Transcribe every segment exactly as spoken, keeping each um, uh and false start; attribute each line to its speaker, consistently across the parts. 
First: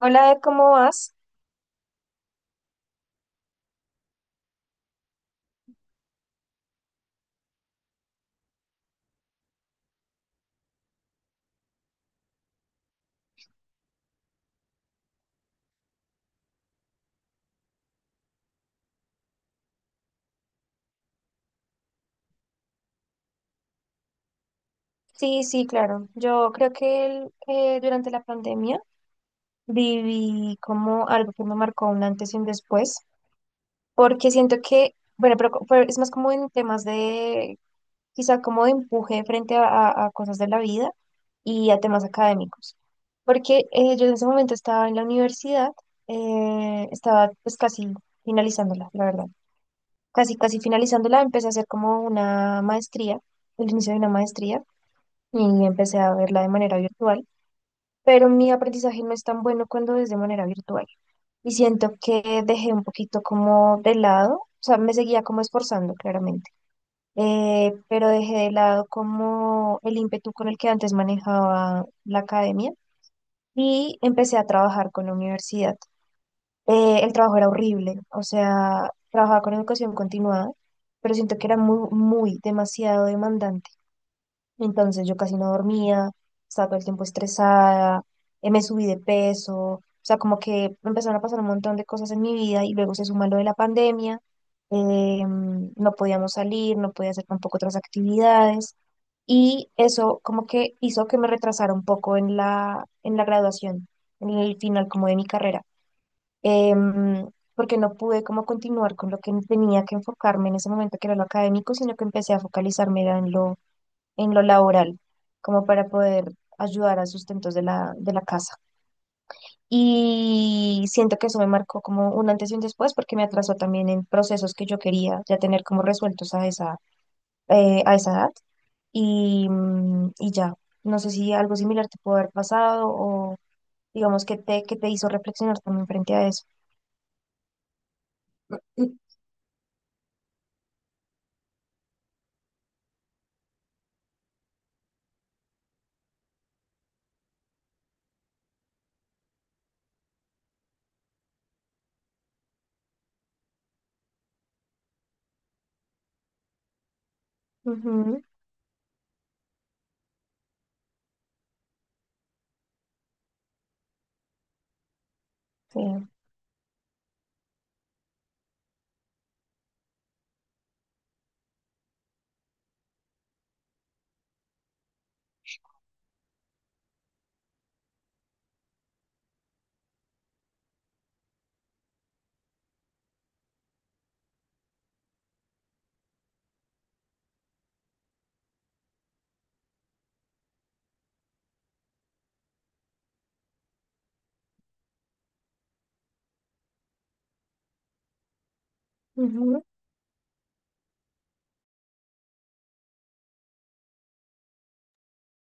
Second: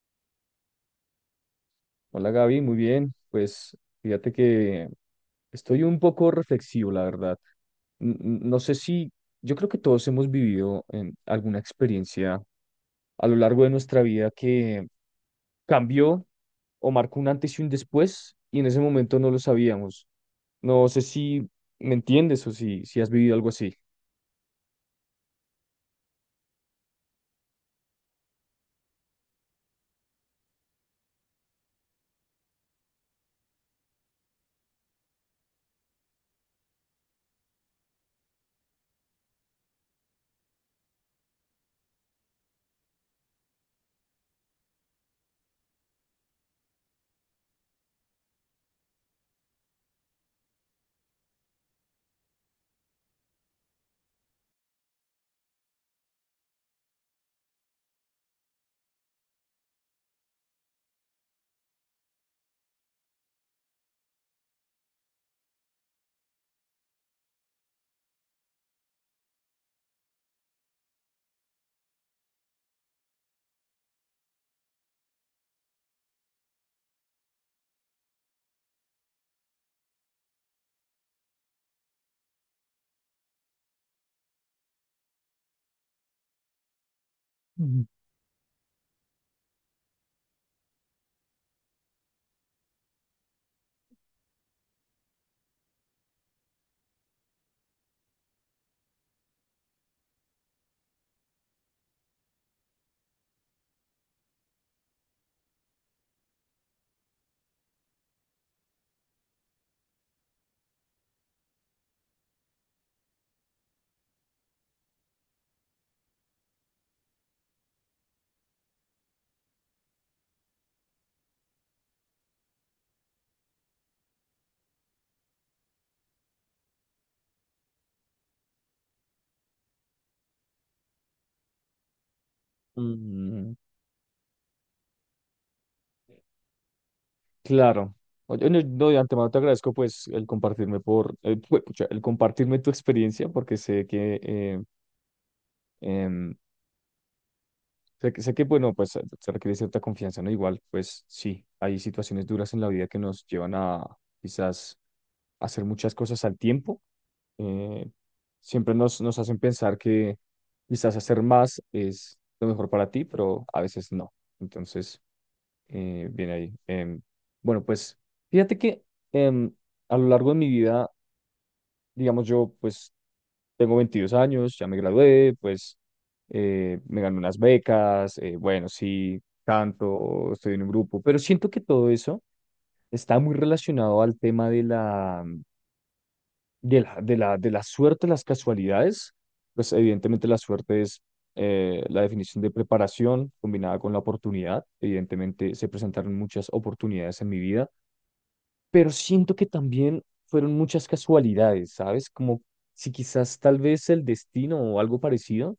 Speaker 1: Hola, Ed, ¿cómo vas?
Speaker 2: Hola Gaby, muy bien. Pues fíjate que estoy un poco reflexivo, la verdad. N- n- No sé si, yo creo que todos hemos vivido en alguna experiencia a lo largo de nuestra vida que cambió o marcó un antes y un después, y en ese momento no lo sabíamos. No sé si me entiendes o si, si has vivido algo así.
Speaker 1: Sí, sí, claro. Yo creo que el- eh, durante la pandemia viví como algo que me marcó un antes y un después, porque siento que, bueno, pero, co- pero es más como en temas de, quizá como de empuje frente a, a- a cosas de la vida y a temas académicos, porque eh, yo en ese momento estaba en la universidad, eh, estaba pues casi finalizándola, la verdad. Casi, casi finalizándola, empecé a hacer como una maestría, el inicio de una maestría y empecé a verla de manera virtual, pero mi aprendizaje no es tan bueno cuando es de manera virtual. Y siento que dejé un poquito como de lado, o sea, me seguía como esforzando claramente, eh, pero dejé de lado como el ímpetu con el que antes manejaba la academia y empecé a trabajar con la universidad. Eh, el trabajo era horrible, o sea, trabajaba con educación continuada, pero siento que era muy, muy demasiado demandante. Entonces yo casi no dormía, estaba todo el tiempo
Speaker 2: Ujú.
Speaker 1: estresada, eh, me subí de peso, o sea, como que empezaron a pasar un montón de cosas en mi vida y luego se suma lo de la pandemia, eh, no podíamos salir, no podía hacer tampoco otras actividades y eso como que hizo que me retrasara un poco en la, en la graduación, en el final como de mi carrera, em, porque no pude como continuar con lo que tenía que enfocarme en ese momento que era lo académico, sino que empecé a focalizarme era en lo en lo laboral, como para poder ayudar a sustentos de la, de la casa. Y siento que eso me marcó como un antes y un después porque me atrasó también en procesos que yo quería ya tener como resueltos a esa, eh, a esa edad. Y, mm, y ya, no sé si algo similar te pudo haber pasado o
Speaker 2: Mm,
Speaker 1: digamos que te, que te hizo reflexionar también frente a eso.
Speaker 2: claro. Oye, no, no, de antemano te agradezco pues el compartirme por eh, pu- pucha, el compartirme tu experiencia porque sé que eh, em, sé, que- sé que, bueno, pues se se requiere cierta confianza, ¿no? Igual, pues sí, hay situaciones duras en la vida que nos llevan a quizás hacer muchas cosas al tiempo. eh,
Speaker 1: Ujú,
Speaker 2: Siempre nos, nos hacen pensar que quizás hacer más es lo mejor para ti, pero a veces no. Entonces,
Speaker 1: sí,
Speaker 2: eh, viene ahí. Em, bueno, pues fíjate que em, a lo largo de mi vida, digamos, yo pues tengo veintidós años, ya me gradué, pues eh, me gané unas becas. Eh, bueno, sí, canto, estoy en un grupo, pero siento que todo eso está muy relacionado al tema de la, de la, de la, de la suerte, las casualidades. Pues evidentemente la suerte es eh, la definición de preparación combinada con la oportunidad. Evidentemente se presentaron muchas oportunidades en mi vida, pero siento que
Speaker 1: ujú,
Speaker 2: también fueron muchas casualidades, ¿sabes? Como si quizás tal vez el destino o algo parecido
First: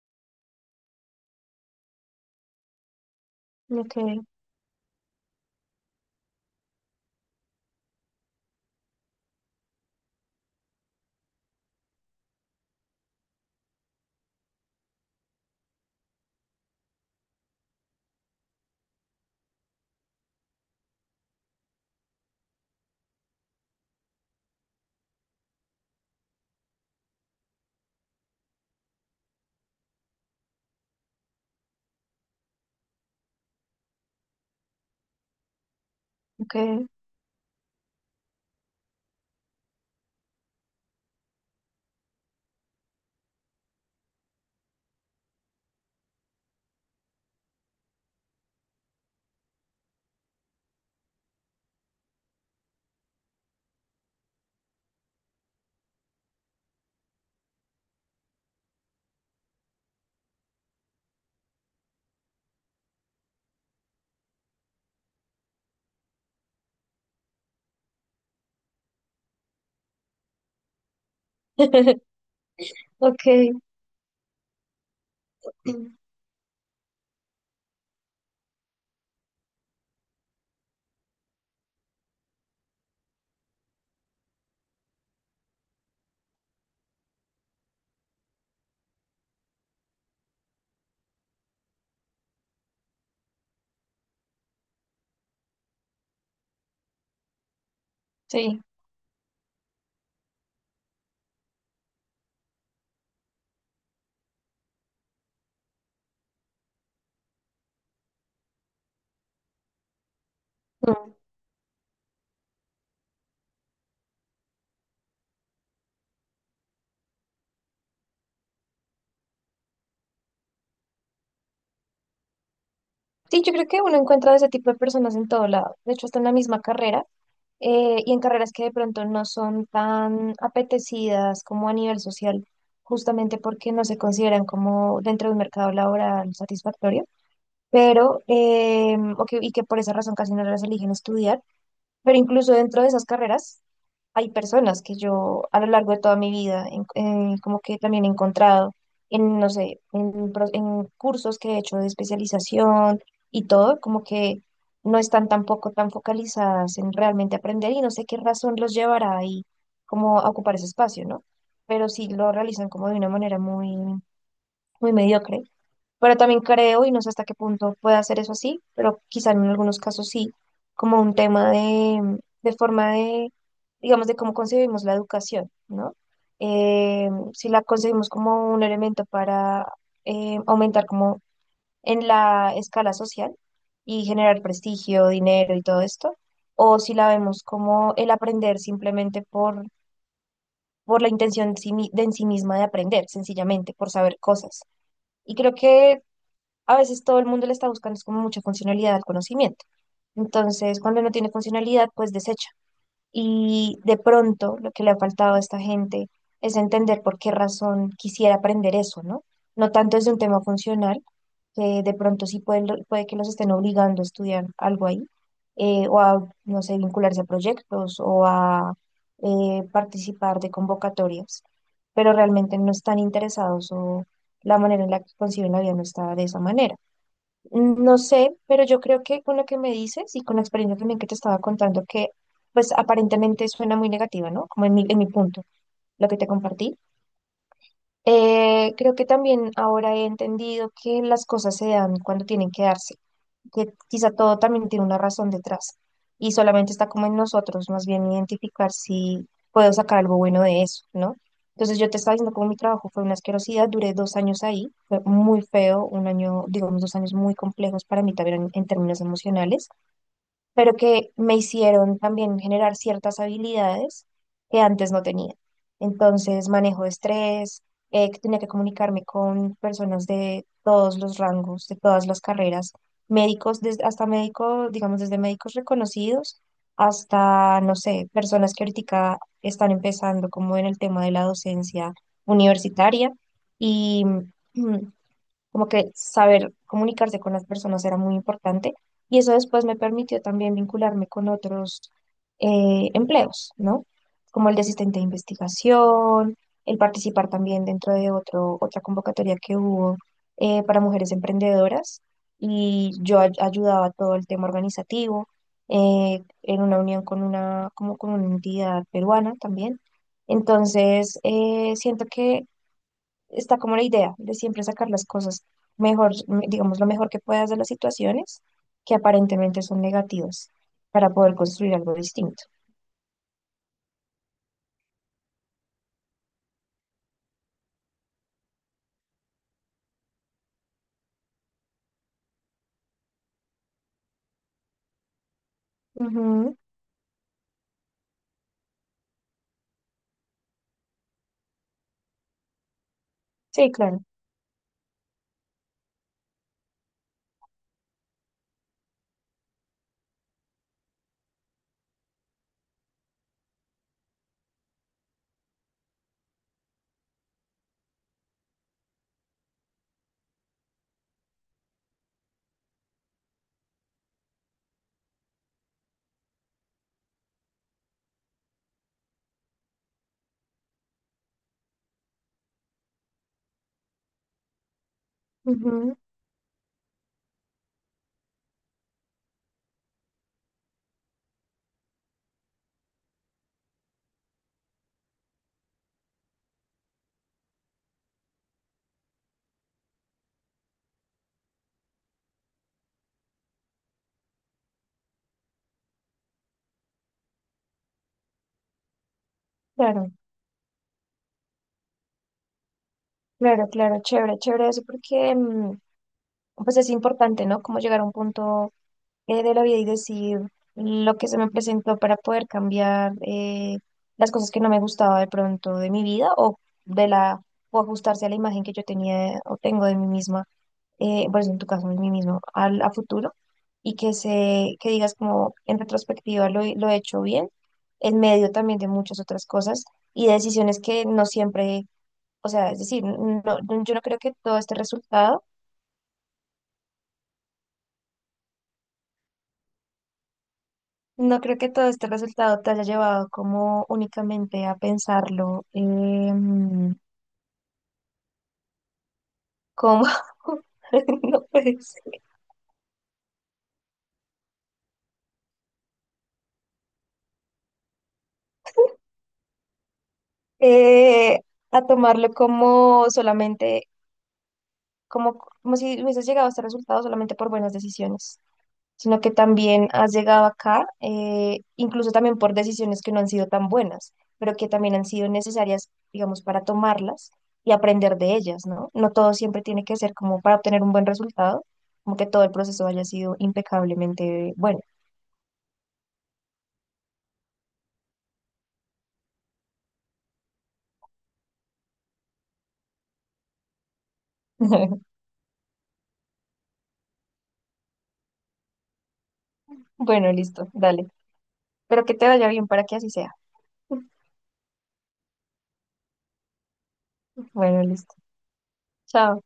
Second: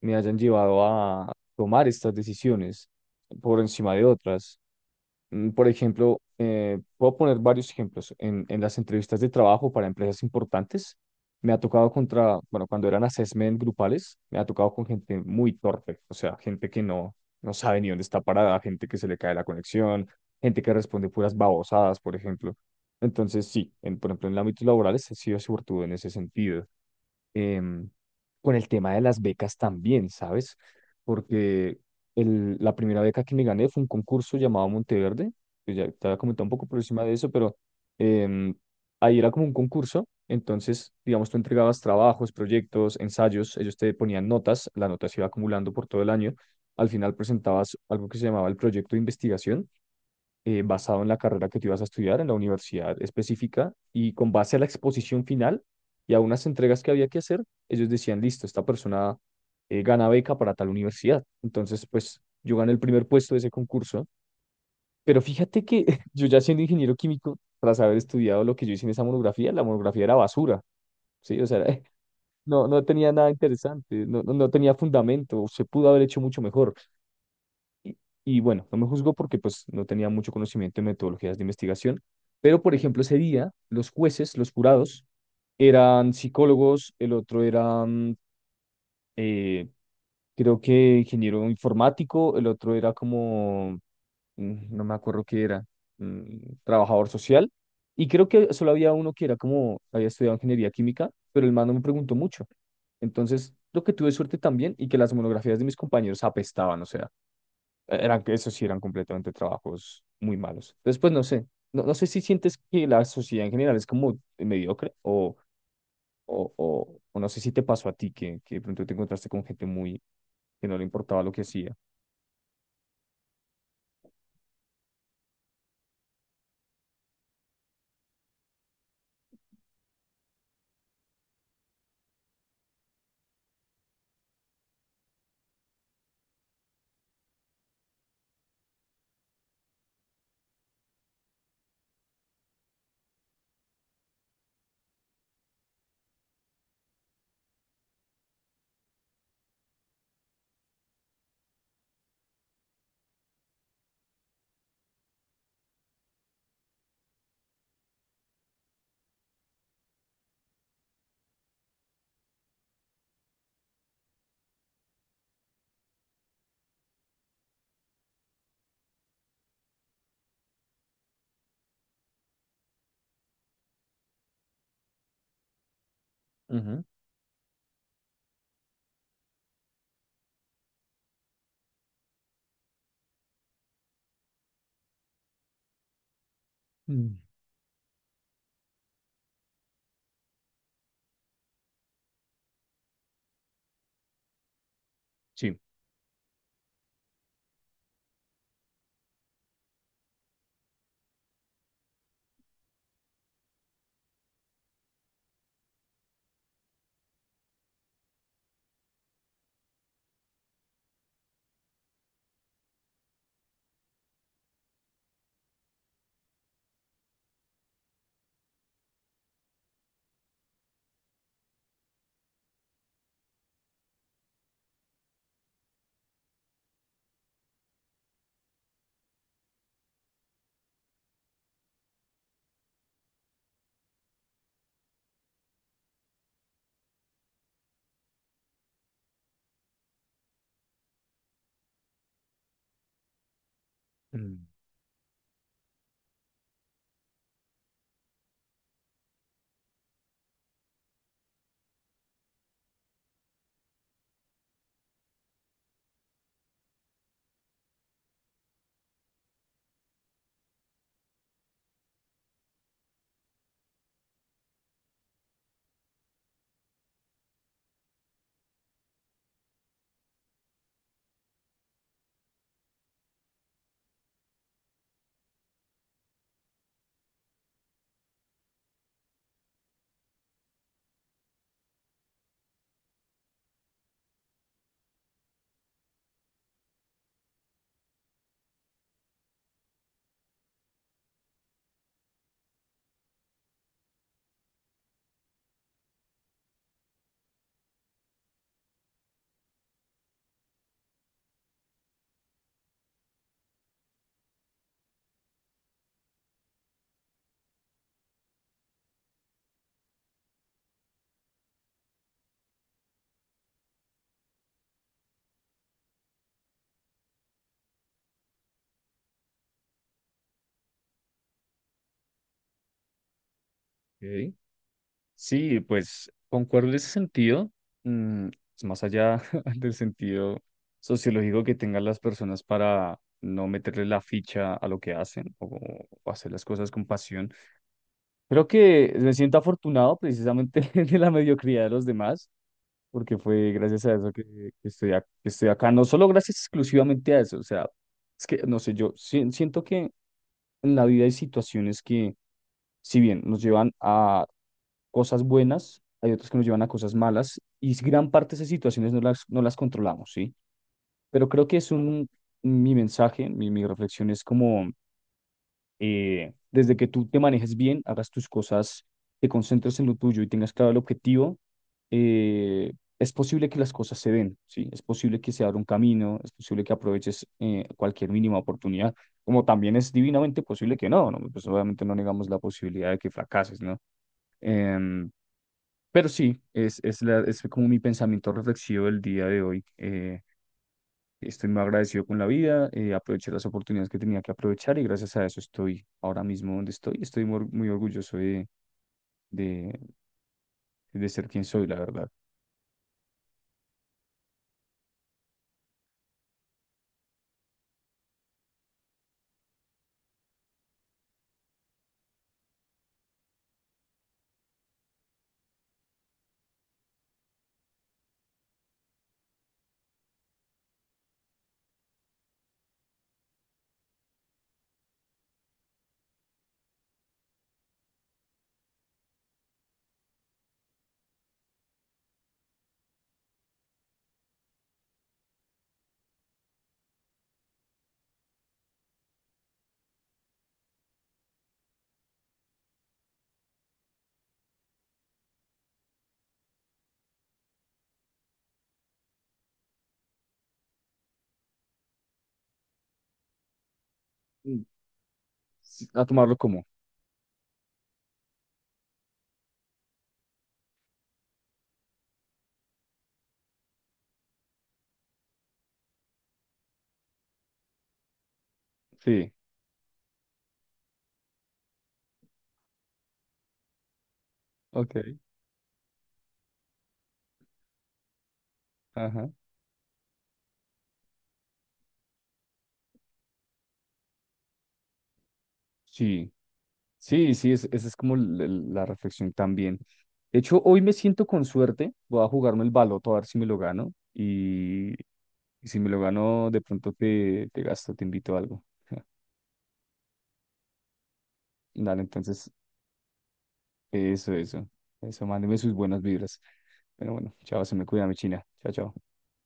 Speaker 2: me hayan llevado a tomar estas decisiones por encima
Speaker 1: ok,
Speaker 2: de otras. Mm, Por ejemplo, eh, puedo poner varios ejemplos. En, en las entrevistas de trabajo para empresas importantes, me ha tocado contra, bueno, cuando eran assessment grupales, me ha tocado con gente muy torpe, o sea, gente que no, no sabe ni dónde está parada, gente que se le cae la conexión, gente que responde puras babosadas, por ejemplo. Entonces, sí, en, por ejemplo, en el ámbito laboral he sido suertudo en ese sentido. em, con el tema de las becas también, ¿sabes? Porque el- la primera beca que me gané fue un concurso llamado Monteverde, que ya te había comentado un
Speaker 1: ok,
Speaker 2: poco por encima de eso, pero em, ahí era como un concurso, entonces, digamos, tú entregabas trabajos, proyectos, ensayos, ellos te ponían notas, la nota se iba acumulando por todo el año, al final presentabas algo que se llamaba el proyecto de investigación, eh, basado en la carrera que tú ibas a estudiar en la universidad específica, y con base a la exposición final y a unas entregas que había que hacer, ellos decían, listo, esta persona eh, gana beca para tal universidad. Entonces, pues yo gané el primer puesto de ese concurso, pero fíjate que yo ya siendo ingeniero químico, tras haber estudiado lo que yo hice en esa monografía, la monografía era basura, ¿sí? O sea, no, no tenía
Speaker 1: ok,
Speaker 2: nada interesante, no, no no tenía fundamento, se pudo haber hecho mucho mejor. Y, y bueno, no me juzgó porque pues no tenía mucho conocimiento en metodologías de investigación, pero por ejemplo ese día los jueces, los jurados, eran psicólogos, el otro era, mm, eh, creo que ingeniero informático, el otro era como, mm, no me acuerdo qué era, mm, trabajador social, y creo que
Speaker 1: sí.
Speaker 2: solo había uno que era como, había estudiado ingeniería química, pero el man no me preguntó mucho. Entonces, lo que tuve suerte también y que las monografías de mis compañeros apestaban, o sea, e-, eran, eso sí, eran completamente trabajos muy malos. Después, no sé, no, no sé si sientes que la sociedad en general es como mediocre o, o, o, o no sé si te pasó a ti que, que de pronto te encontraste con gente muy que no le importaba lo que hacía.
Speaker 1: Sí, yo creo que uno encuentra de ese tipo de personas en todo lado, de hecho hasta en la misma carrera, eh, y en carreras que de pronto no son tan apetecidas como a nivel social, justamente porque no se consideran como dentro de un mercado laboral satisfactorio, pero, eh, o que- y que por esa razón casi no las eligen estudiar, pero incluso dentro de esas carreras hay personas que yo a lo largo de toda mi vida en- eh, como que también he encontrado en, no sé, en, pro- en cursos que he hecho de especialización y todo, como que no están tampoco tan focalizadas en realmente aprender y no sé qué razón los llevará ahí como a ocupar ese espacio, ¿no? Pero sí lo realizan como de una manera muy, muy mediocre, pero también creo, y no sé hasta qué punto puede hacer eso así, pero quizá en algunos casos sí, como un tema de, de forma de, digamos, de cómo concebimos la educación, ¿no?
Speaker 2: Ujú.
Speaker 1: Eh, si la concebimos como un elemento para eh, aumentar como en la escala social y generar prestigio, dinero y todo esto, o si la
Speaker 2: Mm.
Speaker 1: vemos como el aprender simplemente por, por la intención en sí mi- de en sí misma de aprender, sencillamente, por saber cosas. Y creo
Speaker 2: Sí.
Speaker 1: que a veces todo el mundo le está buscando es como mucha funcionalidad al conocimiento. Entonces, cuando no tiene funcionalidad, pues desecha. Y de pronto lo que le ha faltado a esta gente es entender por qué razón quisiera aprender eso, ¿no? No tanto es de un tema funcional, que de pronto sí puede, puede que los estén obligando a estudiar algo ahí, eh, o a, no sé, vincularse a proyectos o a eh, participar de convocatorias, pero realmente no están interesados o la manera en la que conciben la vida no está de esa manera. No sé, pero yo creo que con lo que me dices y con la experiencia también que te estaba contando, que pues aparentemente suena muy negativa, ¿no? Como en mi, en mi punto, lo que te compartí. Eh, creo que también ahora he entendido que las cosas se dan cuando tienen que darse, que quizá todo
Speaker 2: Mm,
Speaker 1: también tiene una razón detrás y solamente está como en nosotros, más bien identificar si puedo sacar algo bueno de eso, ¿no? Entonces yo te estaba diciendo como mi trabajo fue una asquerosidad, duré dos años ahí, fue muy feo, un año, digamos, dos años muy complejos para mí también en, en términos emocionales, pero que me hicieron también generar ciertas habilidades que antes no tenía. Entonces, manejo de estrés, eh, que tenía que comunicarme con personas de todos los rangos, de todas las carreras, médicos, desde, hasta médicos, digamos, desde médicos reconocidos hasta, no sé, personas que ahorita están empezando como en el tema de la docencia universitaria. Y como que saber comunicarse con las personas era muy importante y eso después me permitió también vincularme con otros eh, empleos, ¿no? Como el de asistente de investigación, el participar también dentro de otro, otra convocatoria que hubo eh, para mujeres emprendedoras y yo ay- ayudaba a todo el tema organizativo eh, en una unión con una, como con una entidad peruana también. Entonces, eh, siento que está como la idea de siempre sacar las cosas mejor, m- digamos, lo mejor que puedas de las situaciones que aparentemente son negativas para poder construir algo distinto.
Speaker 2: ok. Sí, pues concuerdo en ese sentido. Mm, es más allá del sentido sociológico que tengan las personas para no meterle la ficha a lo que hacen, o, o hacer las
Speaker 1: Ujú,
Speaker 2: cosas con pasión. Creo que me siento afortunado precisamente de la mediocridad de los demás, porque fue
Speaker 1: sí,
Speaker 2: gracias a
Speaker 1: claro,
Speaker 2: eso que, que estoy, a- que estoy acá. No solo gracias exclusivamente a eso, o sea, es que, no sé, yo si- siento que en la vida hay situaciones que, si bien nos llevan a cosas buenas, hay otras que nos llevan a cosas malas, y gran parte de esas situaciones no las, no las controlamos, ¿sí? Pero creo que es un, mi mensaje, mi, mi reflexión es como... eh, desde que tú te manejes bien, hagas tus cosas, te concentres en lo tuyo y tengas claro el objetivo, eh, es posible que las cosas se den, ¿sí? Es posible que se abra un
Speaker 1: ujú.
Speaker 2: camino, es posible que aproveches eh, cualquier mínima oportunidad, como también es divinamente posible que no, ¿no? Pues obviamente no negamos la posibilidad de que fracases, ¿no? Em, pero sí, es, es, la- es como mi pensamiento reflexivo del día de hoy. Eh, Estoy muy agradecido con la vida, eh, aproveché las oportunidades que tenía que aprovechar y gracias a eso estoy ahora mismo donde estoy. Estoy muy, or- muy orgulloso de, de,
Speaker 1: Claro,
Speaker 2: de ser quien soy, la verdad.
Speaker 1: claro, claro, chévere, chévere eso porque mm, pues es importante, ¿no? Como llegar a un punto eh, de la vida y decir lo que se me presentó para poder cambiar, eh, las cosas que no me gustaba de pronto de mi vida o de la o ajustarse a la imagen que yo tenía o tengo de mí misma, eh, pues en tu caso, en mí mismo, al, a futuro, y que se, que digas como en retrospectiva lo, he- lo he hecho bien, en medio también de muchas otras cosas y decisiones que no siempre, o sea, es decir, no, no- yo no creo que todo este resultado, no creo que todo este resultado te haya llevado como únicamente a pensarlo em, como, no puedes,
Speaker 2: Mm, sí, a tomarlo como.
Speaker 1: eh, a tomarlo como solamente, como, como si hubieses llegado a este resultado solamente por buenas decisiones, sino que
Speaker 2: Sí,
Speaker 1: también has llegado acá, eh, incluso también por decisiones que no han sido tan buenas, pero que también han
Speaker 2: ok,
Speaker 1: sido necesarias, digamos, para tomarlas y aprender de ellas, ¿no? No
Speaker 2: ajá.
Speaker 1: todo siempre tiene que ser como para obtener un buen resultado, como que todo el proceso haya sido impecablemente bueno.
Speaker 2: Sí, sí, sí, es- esa es como l- l- la reflexión también. De hecho, hoy me siento con suerte, voy a jugarme el baloto a ver si me lo gano, y, y si me lo gano, de pronto te, te gasto, te invito a algo.
Speaker 1: Bueno, listo, dale.
Speaker 2: Dale,
Speaker 1: Pero que te vaya
Speaker 2: entonces.
Speaker 1: bien para que así sea.
Speaker 2: Eso, eso. Eso, mándeme sus buenas vibras. Pero bueno, chao, se
Speaker 1: Bueno,
Speaker 2: me cuida mi
Speaker 1: listo.
Speaker 2: China. Chao, chao.
Speaker 1: Chao.